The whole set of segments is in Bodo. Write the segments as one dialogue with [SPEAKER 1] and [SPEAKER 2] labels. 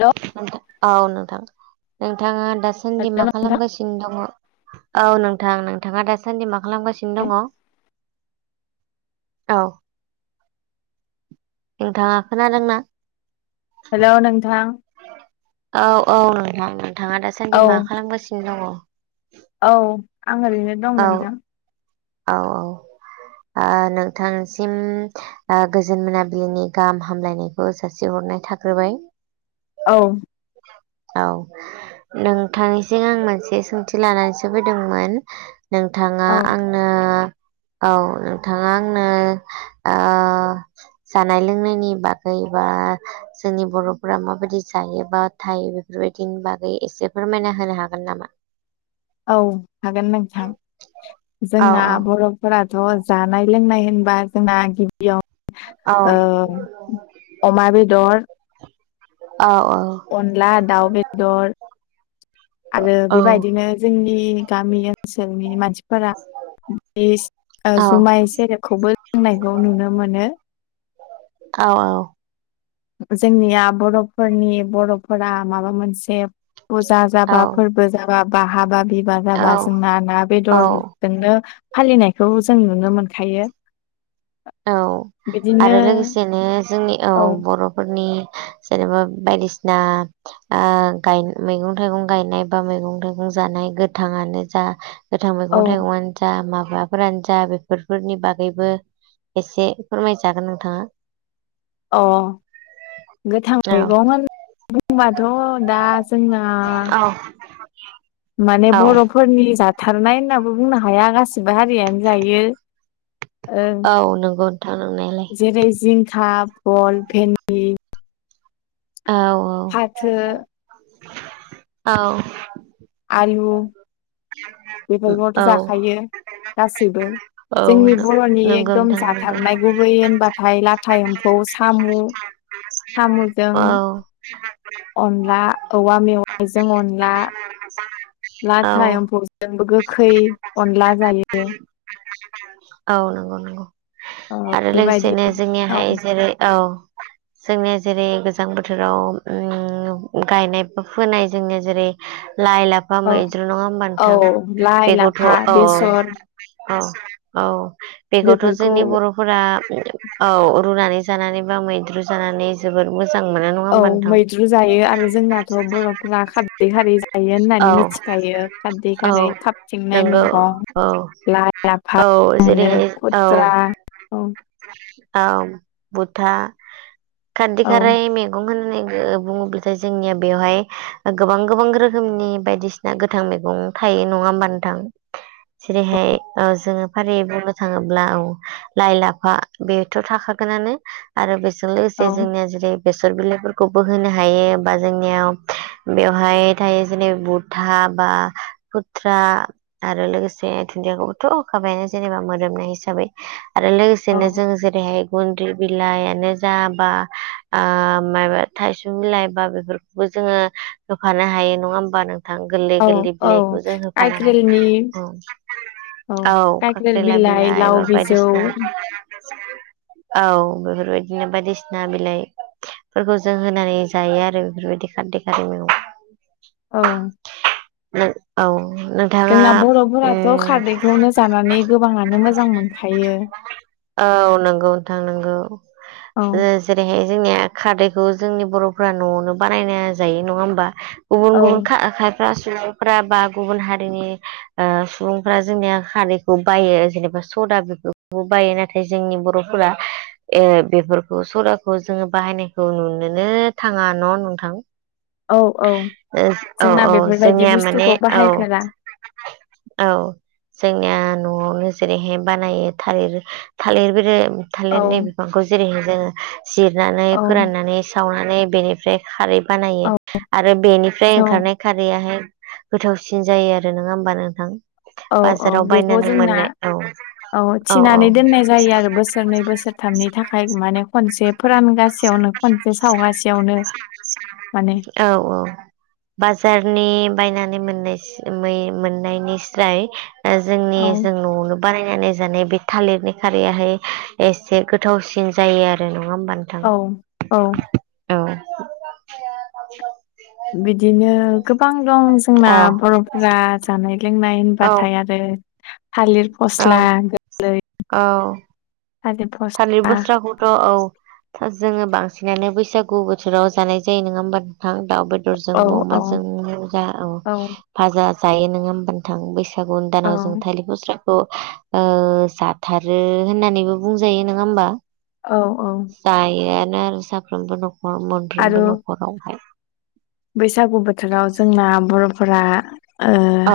[SPEAKER 1] हेलौ
[SPEAKER 2] औ नोंथां नोंथाङा दासान्दि
[SPEAKER 1] हेलौ
[SPEAKER 2] मा
[SPEAKER 1] नोंथां
[SPEAKER 2] खालामगासिनो दङ औ नोंथां नोंथाङा दा दासान्दि मा खालामगासिनो दङ औ नोंथाङा खोनादोंना
[SPEAKER 1] हेल' नोंथां
[SPEAKER 2] औ औ नोंथां नोंथां नोंथाङा
[SPEAKER 1] औ
[SPEAKER 2] दासान्दि मा खालामगासिनो दङ
[SPEAKER 1] औ आं ओरैनो दं नोंथां
[SPEAKER 2] औ औ ओ नोंथांनिसिम ओ गोजोन मोनाबिलिनि गाहाम हामलायनायखौ जासिहरनाय थाग्रोबाय
[SPEAKER 1] औ
[SPEAKER 2] औ नोंथांनिसिम आं मोनसे सोंथि लानानैसो फैदोंमोन नोंथाङा
[SPEAKER 1] औ
[SPEAKER 2] आं आंनो औ नोंथाङा आंनो ओ जानाय लोंनायनि बागै बा जोंनि बर'फोरा माबायदि जायो बा थायो बेफोरबायदिनि बागै एसे फोरमायना होनो हागोन नामा?
[SPEAKER 1] औ हागोन नोंथां
[SPEAKER 2] औ
[SPEAKER 1] जोंना
[SPEAKER 2] औ
[SPEAKER 1] बर' फोरथ' जानाय लोंनाय होनबा जोंना गि
[SPEAKER 2] औ
[SPEAKER 1] बियाव ओ अमा बेदर
[SPEAKER 2] औ औ
[SPEAKER 1] अनला दाउ बेदर आरो
[SPEAKER 2] औ
[SPEAKER 1] बेबायदिनो जोंनि गामि ओनसोलनि मानसिफोरा बे ओ
[SPEAKER 2] औ
[SPEAKER 1] जुमाय सेरेबखौबो जोंनायखौ नुनो मोनो
[SPEAKER 2] औ औ
[SPEAKER 1] जोंनिया बर'फोरनि बर'फोरा माबा मोनसे पुजा जाबा
[SPEAKER 2] औ
[SPEAKER 1] फोरबो जाबा बा हाबा बिबा जाबा जोंना ना
[SPEAKER 2] औ
[SPEAKER 1] बेदर
[SPEAKER 2] औ
[SPEAKER 1] जोंनो फालिनायखौ जों नुनो मोनखायो
[SPEAKER 2] औ
[SPEAKER 1] बिदिनो
[SPEAKER 2] आरो लोगोसेनो जोंनि औ बर' फोरनि जेनेबा बायदिसिना ओ गाय मैगं थाइगं गायनाय बा मैगं थाइगं जानाय गोथाङानो जा गोथां
[SPEAKER 1] औ
[SPEAKER 2] मैगं थाइगंआानो जा माबाफोरानो जा बेफोरफोरनि बागैबो एसे फोरमायजागोन नोंथाङा
[SPEAKER 1] अ गोथां मैगं होननानै बुंबाथ' दा जोंना
[SPEAKER 2] औ [inaudible]
[SPEAKER 1] माने
[SPEAKER 2] औ
[SPEAKER 1] बर'फोरनि जाथारनाय होननाबो बुंनो हाया गासिबो हारियानो जायो। ओ
[SPEAKER 2] औ नंगौ नोंथां नंनायालाय
[SPEAKER 1] जेरै जिंखा बल भेन्दि
[SPEAKER 2] औ
[SPEAKER 1] फाथो
[SPEAKER 2] औ
[SPEAKER 1] आलु बेफोरखौथ'
[SPEAKER 2] औ
[SPEAKER 1] जाखायो गासैबो
[SPEAKER 2] औ
[SPEAKER 1] जोंनि बर'नि
[SPEAKER 2] नंगौ
[SPEAKER 1] एकदम
[SPEAKER 2] नोंथां नंगौ
[SPEAKER 1] जाथारनाय गुबै होनबाथाय लाथा एम्फौ सामु
[SPEAKER 2] औ [inaudible]
[SPEAKER 1] अनला औवा मेवाइजों अनला
[SPEAKER 2] औ
[SPEAKER 1] लाथा एम्फौ जोंबो गोखै अनला जायो।
[SPEAKER 2] औ नंगौ नंगौ आरो
[SPEAKER 1] बेबायदि
[SPEAKER 2] लोगोसेनो
[SPEAKER 1] औ
[SPEAKER 2] जोंनिहाय जेरै औ
[SPEAKER 1] [inaudible]
[SPEAKER 2] जोंनिया जेरै गोजां बोथोराव उम गायनाय बा फोनाय जोंनिया जेरै लाइ ला- फा
[SPEAKER 1] औ
[SPEAKER 2] मैद्रु नङा होमबा
[SPEAKER 1] औ
[SPEAKER 2] नोंथां
[SPEAKER 1] लाइ
[SPEAKER 2] बेखौथ'
[SPEAKER 1] लाफा
[SPEAKER 2] औ
[SPEAKER 1] बेसर
[SPEAKER 2] औ औ बेखौथ'
[SPEAKER 1] बेफोरखौ
[SPEAKER 2] जोंनि बर' फोरा औ रुनानै जानानै बा मैद्रु जानानै जोबोद मोजां मोना नङा
[SPEAKER 1] औ
[SPEAKER 2] होमबा नोंथां
[SPEAKER 1] लाखाद खारदै खारै जायो होननानै
[SPEAKER 2] औ
[SPEAKER 1] मिथिखायो खारदै
[SPEAKER 2] औ
[SPEAKER 1] खारै खाबथिंनाय
[SPEAKER 2] नंगौ
[SPEAKER 1] मैगं
[SPEAKER 2] औ
[SPEAKER 1] लाइ ला फा
[SPEAKER 2] औ
[SPEAKER 1] मोनो
[SPEAKER 2] जेरैहाय औ
[SPEAKER 1] खुद्रा औ
[SPEAKER 2] औ बथा खारदि
[SPEAKER 1] औ
[SPEAKER 2] खारै मे गं होननानै ओ बुङोब्लाथाय जोंनिया बेवहाय गोबां गोबां रोखोमनि बायदिस ना गोथां मैगं थायो नङा होमबा नोंथां।
[SPEAKER 1] [inaudible]
[SPEAKER 2] जेरैहाय औ जोङो फारियै बुंनो थाङोब्ला औ लाइ ला फा बेथ' थाखागोनानो आरो बेजों लोगोसे
[SPEAKER 1] औ
[SPEAKER 2] जोंनिया जेरै बेसर बिलाइफोरखौबो होनो हायो बा जोंनियाव बेवहाय थायो जेने बुद था बा खुथ्रा आरो लोगोसे दुन्दियाखौबोथ' होखाबायानो जेनबा मोदोमनाय हिसाबै आरो लोगोस सेनो
[SPEAKER 1] औ
[SPEAKER 2] जों जेरैहाय गुन्द्रि बिलायानो जा बा मायबा थायसु बिलाइ बा बेफोर बो जोङो होफानो हायो नङा होमबा नों थां गोरलै
[SPEAKER 1] औ
[SPEAKER 2] गोरलै
[SPEAKER 1] औ
[SPEAKER 2] बिलाइखौ जों होफानोनो हायो
[SPEAKER 1] काइक्रेलनि
[SPEAKER 2] औ औ
[SPEAKER 1] काइक्रेल
[SPEAKER 2] खाख्रिला बिलाइ एबा
[SPEAKER 1] लाव बिजौ
[SPEAKER 2] बायदिसिना औ बेफोरबायदिनो बायदिसिना बिलाइ फोरखौ जों होनानै जायो आरो बेफोरबायदि खारदै खारै मैगं।
[SPEAKER 1] औ
[SPEAKER 2] औ नों
[SPEAKER 1] जोंना बर'फोराथ' खारदैखौनो जानानै गोबाङानो मोजां मोनखायो।
[SPEAKER 2] औ नोंगौ नोंथां नोंगौ।
[SPEAKER 1] औ
[SPEAKER 2] जेरैहाय जोंनिया खारदैखौ जोंनि बर'फ्रा न'आवनो बानायना जायो नङा होमबा? गुबुन
[SPEAKER 1] औ
[SPEAKER 2] गुबुन खा-खायफ्रा सुबुंफ्रा बा गुबुन हारिनि ओ सुबुंफ्रा जोंनिया खारैखौ बायो जेनेबा सदा बेफोरखौबो बायो ना थाय जोंनि बर'फोरा ए बेफोरखौ सदाखौ जोङो बाहायनायखौ नुनोनो थाङा न' नोंथां।
[SPEAKER 1] औ औ।
[SPEAKER 2] ओ औ
[SPEAKER 1] जोंना
[SPEAKER 2] औ
[SPEAKER 1] बेफोरबायदि
[SPEAKER 2] जोंनिया माने
[SPEAKER 1] बुस्थुखौ
[SPEAKER 2] औ
[SPEAKER 1] बाहायफेरा
[SPEAKER 2] औ जोंनिया न'आवनो जेरैहाय बानायो थालिर थालिर ब्रे
[SPEAKER 1] औ
[SPEAKER 2] थालिरनि बिफांखौ जेरैहाय जोङो जिरनानै
[SPEAKER 1] औ
[SPEAKER 2] फोराननानै सावनानै बेनिफ्राय खारै बानायो
[SPEAKER 1] औ
[SPEAKER 2] आरो बेनिफ्राय
[SPEAKER 1] औ
[SPEAKER 2] ओंखारनाय खारैआहाय गोथावसिन जायो आरो। नङा होमबा नोंथां?
[SPEAKER 1] औ औ
[SPEAKER 2] बाजाराव
[SPEAKER 1] बेखौ
[SPEAKER 2] बायनानै
[SPEAKER 1] जोंना
[SPEAKER 2] मोननाय औ।
[SPEAKER 1] औ थिनानै दोननाय जायो आरो बोसोरनै बोसोरथामनि थाखाय माने खनसेप्ट फोरानगासेयावनो खनसे सावगासेयावनो माने
[SPEAKER 2] औ औ बाजारनि बायनानै मोननाय मोननायनिस्राय जोंनि
[SPEAKER 1] औ
[SPEAKER 2] जों न'आवनो बानायनानै जानाय बे थालिरनि खारैयाहाय एसे गोथावसिन जायो आरो नङा होमबा नों
[SPEAKER 1] औ औ
[SPEAKER 2] औ म
[SPEAKER 1] बिदिनो गोबां दं जोंना
[SPEAKER 2] औ
[SPEAKER 1] बर'फोरा जानाय लोंनाय होनबाथाय
[SPEAKER 2] औ
[SPEAKER 1] आरो थालिर फस्ला गोरलै
[SPEAKER 2] औ थालिर बुस्राखौ थ' औ जोङो बांसिनानो बैसागु बोथोराव जानाय जायो नङा होमबा नोंथां दाउ बे बेदरजों
[SPEAKER 1] औ औ
[SPEAKER 2] अमाजोंनो जा औ फाजा जायो नङा हबा नोंथां बैस फागुन
[SPEAKER 1] औ
[SPEAKER 2] दानाव जों थालिर फस्राखौ ओ जाथारो होननानैबो बुंजायो नोङा होमबा?
[SPEAKER 1] औ औ
[SPEAKER 2] जायोआनो आरो साफ्रोमबो न'खर
[SPEAKER 1] आरो
[SPEAKER 2] मोनफ्रोमबो न'खरावहाय
[SPEAKER 1] बैसागु बोथोराव जोंना बर'फोरा ओ
[SPEAKER 2] औ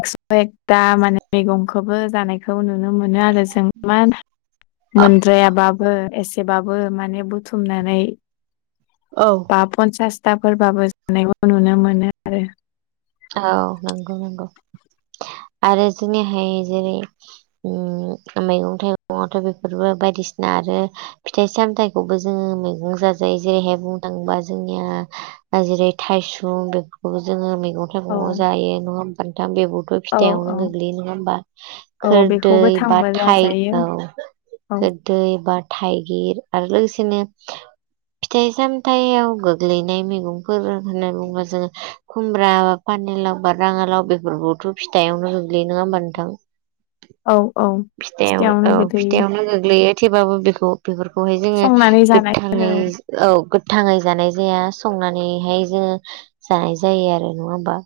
[SPEAKER 1] एकस' एकथा माने मैगंखौबो जानाय नुनो मोनो आरो जों मा मोनद्रायाबाबो एसे एसेबाबो माने बुथुमनानै
[SPEAKER 2] औ
[SPEAKER 1] बा पनसासथाफोरबाबो जानायखौ नुनो मोनो आरो
[SPEAKER 2] औ नंगौ नंगौ आरो जोंनिहाय जेरै उम मैगं थाइगंवाथ' बेफोरबो बायदिसिना आरो फिथाइ सामथाइखौबो जोङो मैगं जाजायो जेरैहाय बुंनो थाङोबा जोंनिया जेरै थायसुम बेफोरखौबो जोङो मैगं नथ
[SPEAKER 1] औ
[SPEAKER 2] गङआव जायो नङा होमबा नोंथां बेब'थ'
[SPEAKER 1] औ औ
[SPEAKER 2] फिथायाइावनो गोग्लैयो नङा होमबा
[SPEAKER 1] औ बेखौबो
[SPEAKER 2] खोरदै बा
[SPEAKER 1] थांबो
[SPEAKER 2] थाइ
[SPEAKER 1] जाजायो
[SPEAKER 2] औ
[SPEAKER 1] औ
[SPEAKER 2] खोर दै बा थाइगिर आरो लोगोसेनो फिथाइ सामथायाव गोग्लैनाय मैगंफोर होननानै बुङोबा जोङो खुमब्रा पानिलाव बा राङालाव बेफोरखौथ' फिथायावनो गोग्लैयो नङा होमबा
[SPEAKER 1] औ
[SPEAKER 2] नोंथां?
[SPEAKER 1] औ
[SPEAKER 2] फिथाइयावनो
[SPEAKER 1] फिथायावनो
[SPEAKER 2] औ
[SPEAKER 1] गोलैयो
[SPEAKER 2] फिथाइआवनो गोग्लैयो। थेबाबो बेखौ बेफोरखौहाय जोङो
[SPEAKER 1] संनानै जानाय आरो
[SPEAKER 2] गोथाङै औ गोथाङै जानाय जाया संनानैहाय जोङो जानाय जायो आरो नङा होमबा?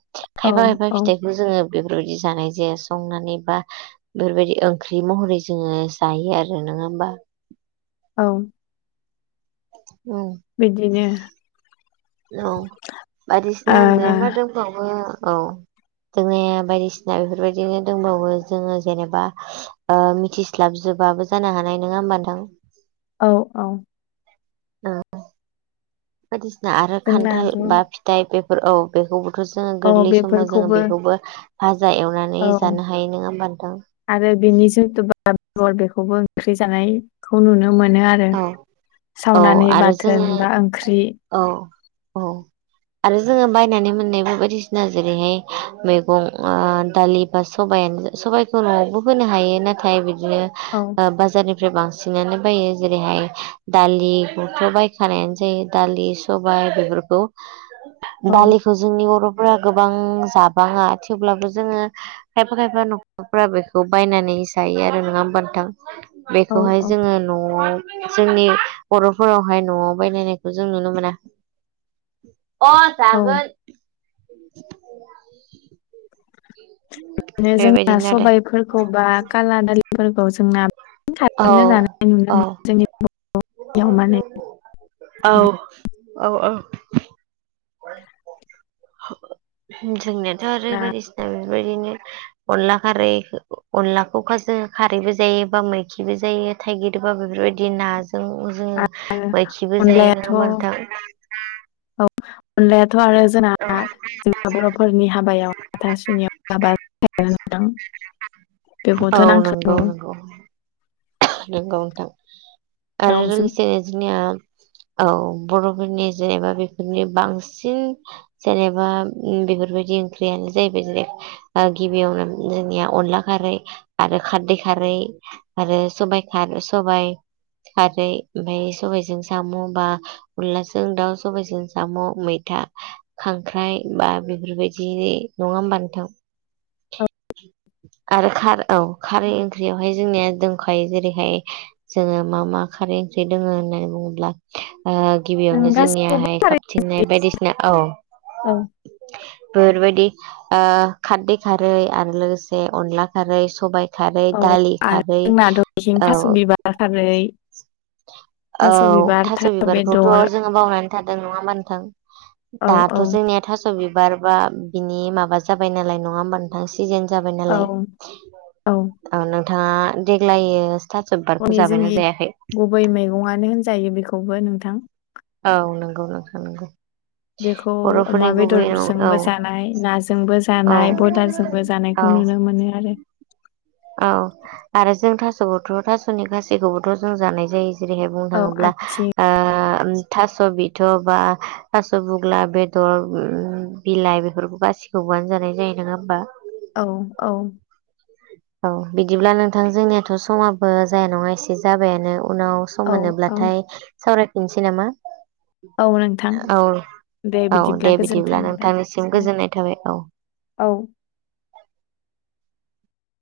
[SPEAKER 1] औ
[SPEAKER 2] खायफा खायफा
[SPEAKER 1] औ
[SPEAKER 2] फिथाइखौ जोङो बेफोरबायदि जानाय जाया संनानै बा बेफोरबायदि ओंख्रि महरै जोङो जायो आरो नोङा होमबा
[SPEAKER 1] औ बिदिनो
[SPEAKER 2] औ बायदिसिना
[SPEAKER 1] ओ
[SPEAKER 2] होनदोंब द [unintelligible] औ जोङो बायदिसिना बेफोरबायदिनो दंबावो जोङो जेनेबा मिथिस्लाबजोबाबो जानो हानाय नङा होमब दां
[SPEAKER 1] औ औ
[SPEAKER 2] ओ बायदिसिना आरो खान्थाल
[SPEAKER 1] जोंनाथ'
[SPEAKER 2] बा फिथाइ बे औ बेखौबोथ' जोङो
[SPEAKER 1] औ
[SPEAKER 2] गोरलै समाव जोङो
[SPEAKER 1] बेफोरखौबो
[SPEAKER 2] बेखौबो भाजा एवनानै नानै
[SPEAKER 1] औ
[SPEAKER 2] जानो हायो नङा होमबा नोथां
[SPEAKER 1] आरो बेनि जिथु बेखौबो ओंख्रि जानायखौ नुनो मोनो आरो
[SPEAKER 2] औ
[SPEAKER 1] आरो
[SPEAKER 2] औ
[SPEAKER 1] सावनानै
[SPEAKER 2] आरो जोङो
[SPEAKER 1] बाथोन बा ओंख्रि
[SPEAKER 2] औ औ आरो जोङो बायनानै मोननायबो बायदिसिना जेरैहाय मैगं दालि सानो सबायखौ न'आवबो होनो हायो नाथाय बिदिनो
[SPEAKER 1] औ
[SPEAKER 2] बाजारनि ओमफ्राय बांसिनानो बायो जेरैहाय दालिखौथ' बायखानायानो जायो दालि सबाय बेफोरखौ
[SPEAKER 1] औ
[SPEAKER 2] दालिखौ जोंनि बर'फोरा गोबां जाबाङा थेवब्लाबो जोङो खायफा खायफा न'खरफ्रा बेखौ बायनानै जायो आरो नङा होमबथां
[SPEAKER 1] औ
[SPEAKER 2] बेखौहाय
[SPEAKER 1] औ
[SPEAKER 2] जोङो न'आव जोंनि बर'फोरावहाय न'आव बायलायनाय जों नुनो मोना अ
[SPEAKER 1] औ
[SPEAKER 2] जागोन
[SPEAKER 1] बिदिनो जोंना
[SPEAKER 2] बेबायदिनो आरो
[SPEAKER 1] सबायफोरखौ बा काला दालिफोरखौ जोंना
[SPEAKER 2] औ
[SPEAKER 1] साजनो जानाय
[SPEAKER 2] औ
[SPEAKER 1] नुनो मोनो जोंनि बर'याव माने
[SPEAKER 2] औ औ औ जोंनियाथ' आरो
[SPEAKER 1] जोंना
[SPEAKER 2] बायदिसिना बेफोरबायदिनो अनला खारै अनलाखौ खाजों खारैबो जायो बा मैखिबो जायो थाइगिरबा बेफोरबायदि नाजों जोङो मायखिबो जायो नङा होमबा नोंथां
[SPEAKER 1] औ अनलायाथ' आरो जोंना जोंहा बर'फोरनि हाबायाव हाथ सुनियावाबा
[SPEAKER 2] औ
[SPEAKER 1] बेखौथ' नांखागौ
[SPEAKER 2] नोंगौ नोंथां आरो
[SPEAKER 1] दाउजों
[SPEAKER 2] लोगोसे जोंनिया औ बर'फोरनि जेनेबा बेफोरनि बांसिन जेनेबा बेफोरबायदि ओंख्रियानो जाहैबाय ज गिबियावनो जोंनिया अनला खारै आरो खारदै खारै आरो सबाइ खा सबाइ खारै ओमफफ्राय सबायजों साम' बा अनलाजों दाउ सबायाइजों साम' मैथा खांख्राइ बा बेफोरबायदि नङा होमबा नोंथां
[SPEAKER 1] औ
[SPEAKER 2] आरो खार औ खारै ओंख्रियावहाय जोंनिया दखायो जेरैहाय जोङो मा मा खारै ओंख्रि दङो होननानै बुङोब्ला
[SPEAKER 1] जों
[SPEAKER 2] गिबियावनो
[SPEAKER 1] गासिखौबो
[SPEAKER 2] जोंनियाहाय
[SPEAKER 1] खारै
[SPEAKER 2] खाबथिंनाय बायदिसिना औ
[SPEAKER 1] औ
[SPEAKER 2] बेफोरबायदि खारदै खारै आरो लोगोसे अनला खारै सबाय खारै
[SPEAKER 1] औ
[SPEAKER 2] दालि खारै
[SPEAKER 1] [unintelligible]
[SPEAKER 2] औ
[SPEAKER 1] थास' बिबार खारै थास'
[SPEAKER 2] औ
[SPEAKER 1] बिबार
[SPEAKER 2] थास'
[SPEAKER 1] बेदर
[SPEAKER 2] बिबारखौथ'
[SPEAKER 1] औ
[SPEAKER 2] जोङो बावनानै थादों नङा होमबा नोंथां
[SPEAKER 1] औ
[SPEAKER 2] दाथ' जोंनिया थास' बिबार बा बिनि माबा जाबाय नालाय नङा होमबा नो नोंथां सिजेन जाबाय
[SPEAKER 1] औ
[SPEAKER 2] नालाय औ नोंथाङा देग्लायो थास' बिबारखौ
[SPEAKER 1] हनि
[SPEAKER 2] जाबायना
[SPEAKER 1] जोंनि
[SPEAKER 2] जायाखै
[SPEAKER 1] गुबै मैगङानो होनजायो बेखौबो नोंथां
[SPEAKER 2] औ नंगौ नोंथां नोंगौ
[SPEAKER 1] बेखौ अमा बेदरजोंबो जानाय नाजोंबो
[SPEAKER 2] औ
[SPEAKER 1] जानाय बयलारजोंबो जानाय
[SPEAKER 2] औ
[SPEAKER 1] नुनो मोनो आरो
[SPEAKER 2] औ आरो जों थास'बोथ' थास'नि गासिखौबोथ' जों जानाय जायो जेरैहाय बुंनो
[SPEAKER 1] औ
[SPEAKER 2] थाङोब्ला
[SPEAKER 1] आथिं
[SPEAKER 2] थास' बिथ' बा थास' बुग्ला बेदर बिलाइ बेफोरखौ गासिखौबोनो जानाय जायो नङा होमबा
[SPEAKER 1] औ औ
[SPEAKER 2] औ बिदिब्ला नोंथां जोंनियाथ' समाबो जाया नङा एसे जाबायानो उनाव सम
[SPEAKER 1] औ औ
[SPEAKER 2] मोनोब्लाथाय सावरायफिनसै नामा
[SPEAKER 1] औ नोंथां
[SPEAKER 2] औ
[SPEAKER 1] दे
[SPEAKER 2] औ
[SPEAKER 1] बिदिब्ला
[SPEAKER 2] दे
[SPEAKER 1] गोजोन्थों
[SPEAKER 2] बिदिब्ला
[SPEAKER 1] नोंथां।
[SPEAKER 2] नोंथांनिसिम
[SPEAKER 1] औ
[SPEAKER 2] गोजोननाय थाबाय औ
[SPEAKER 1] औ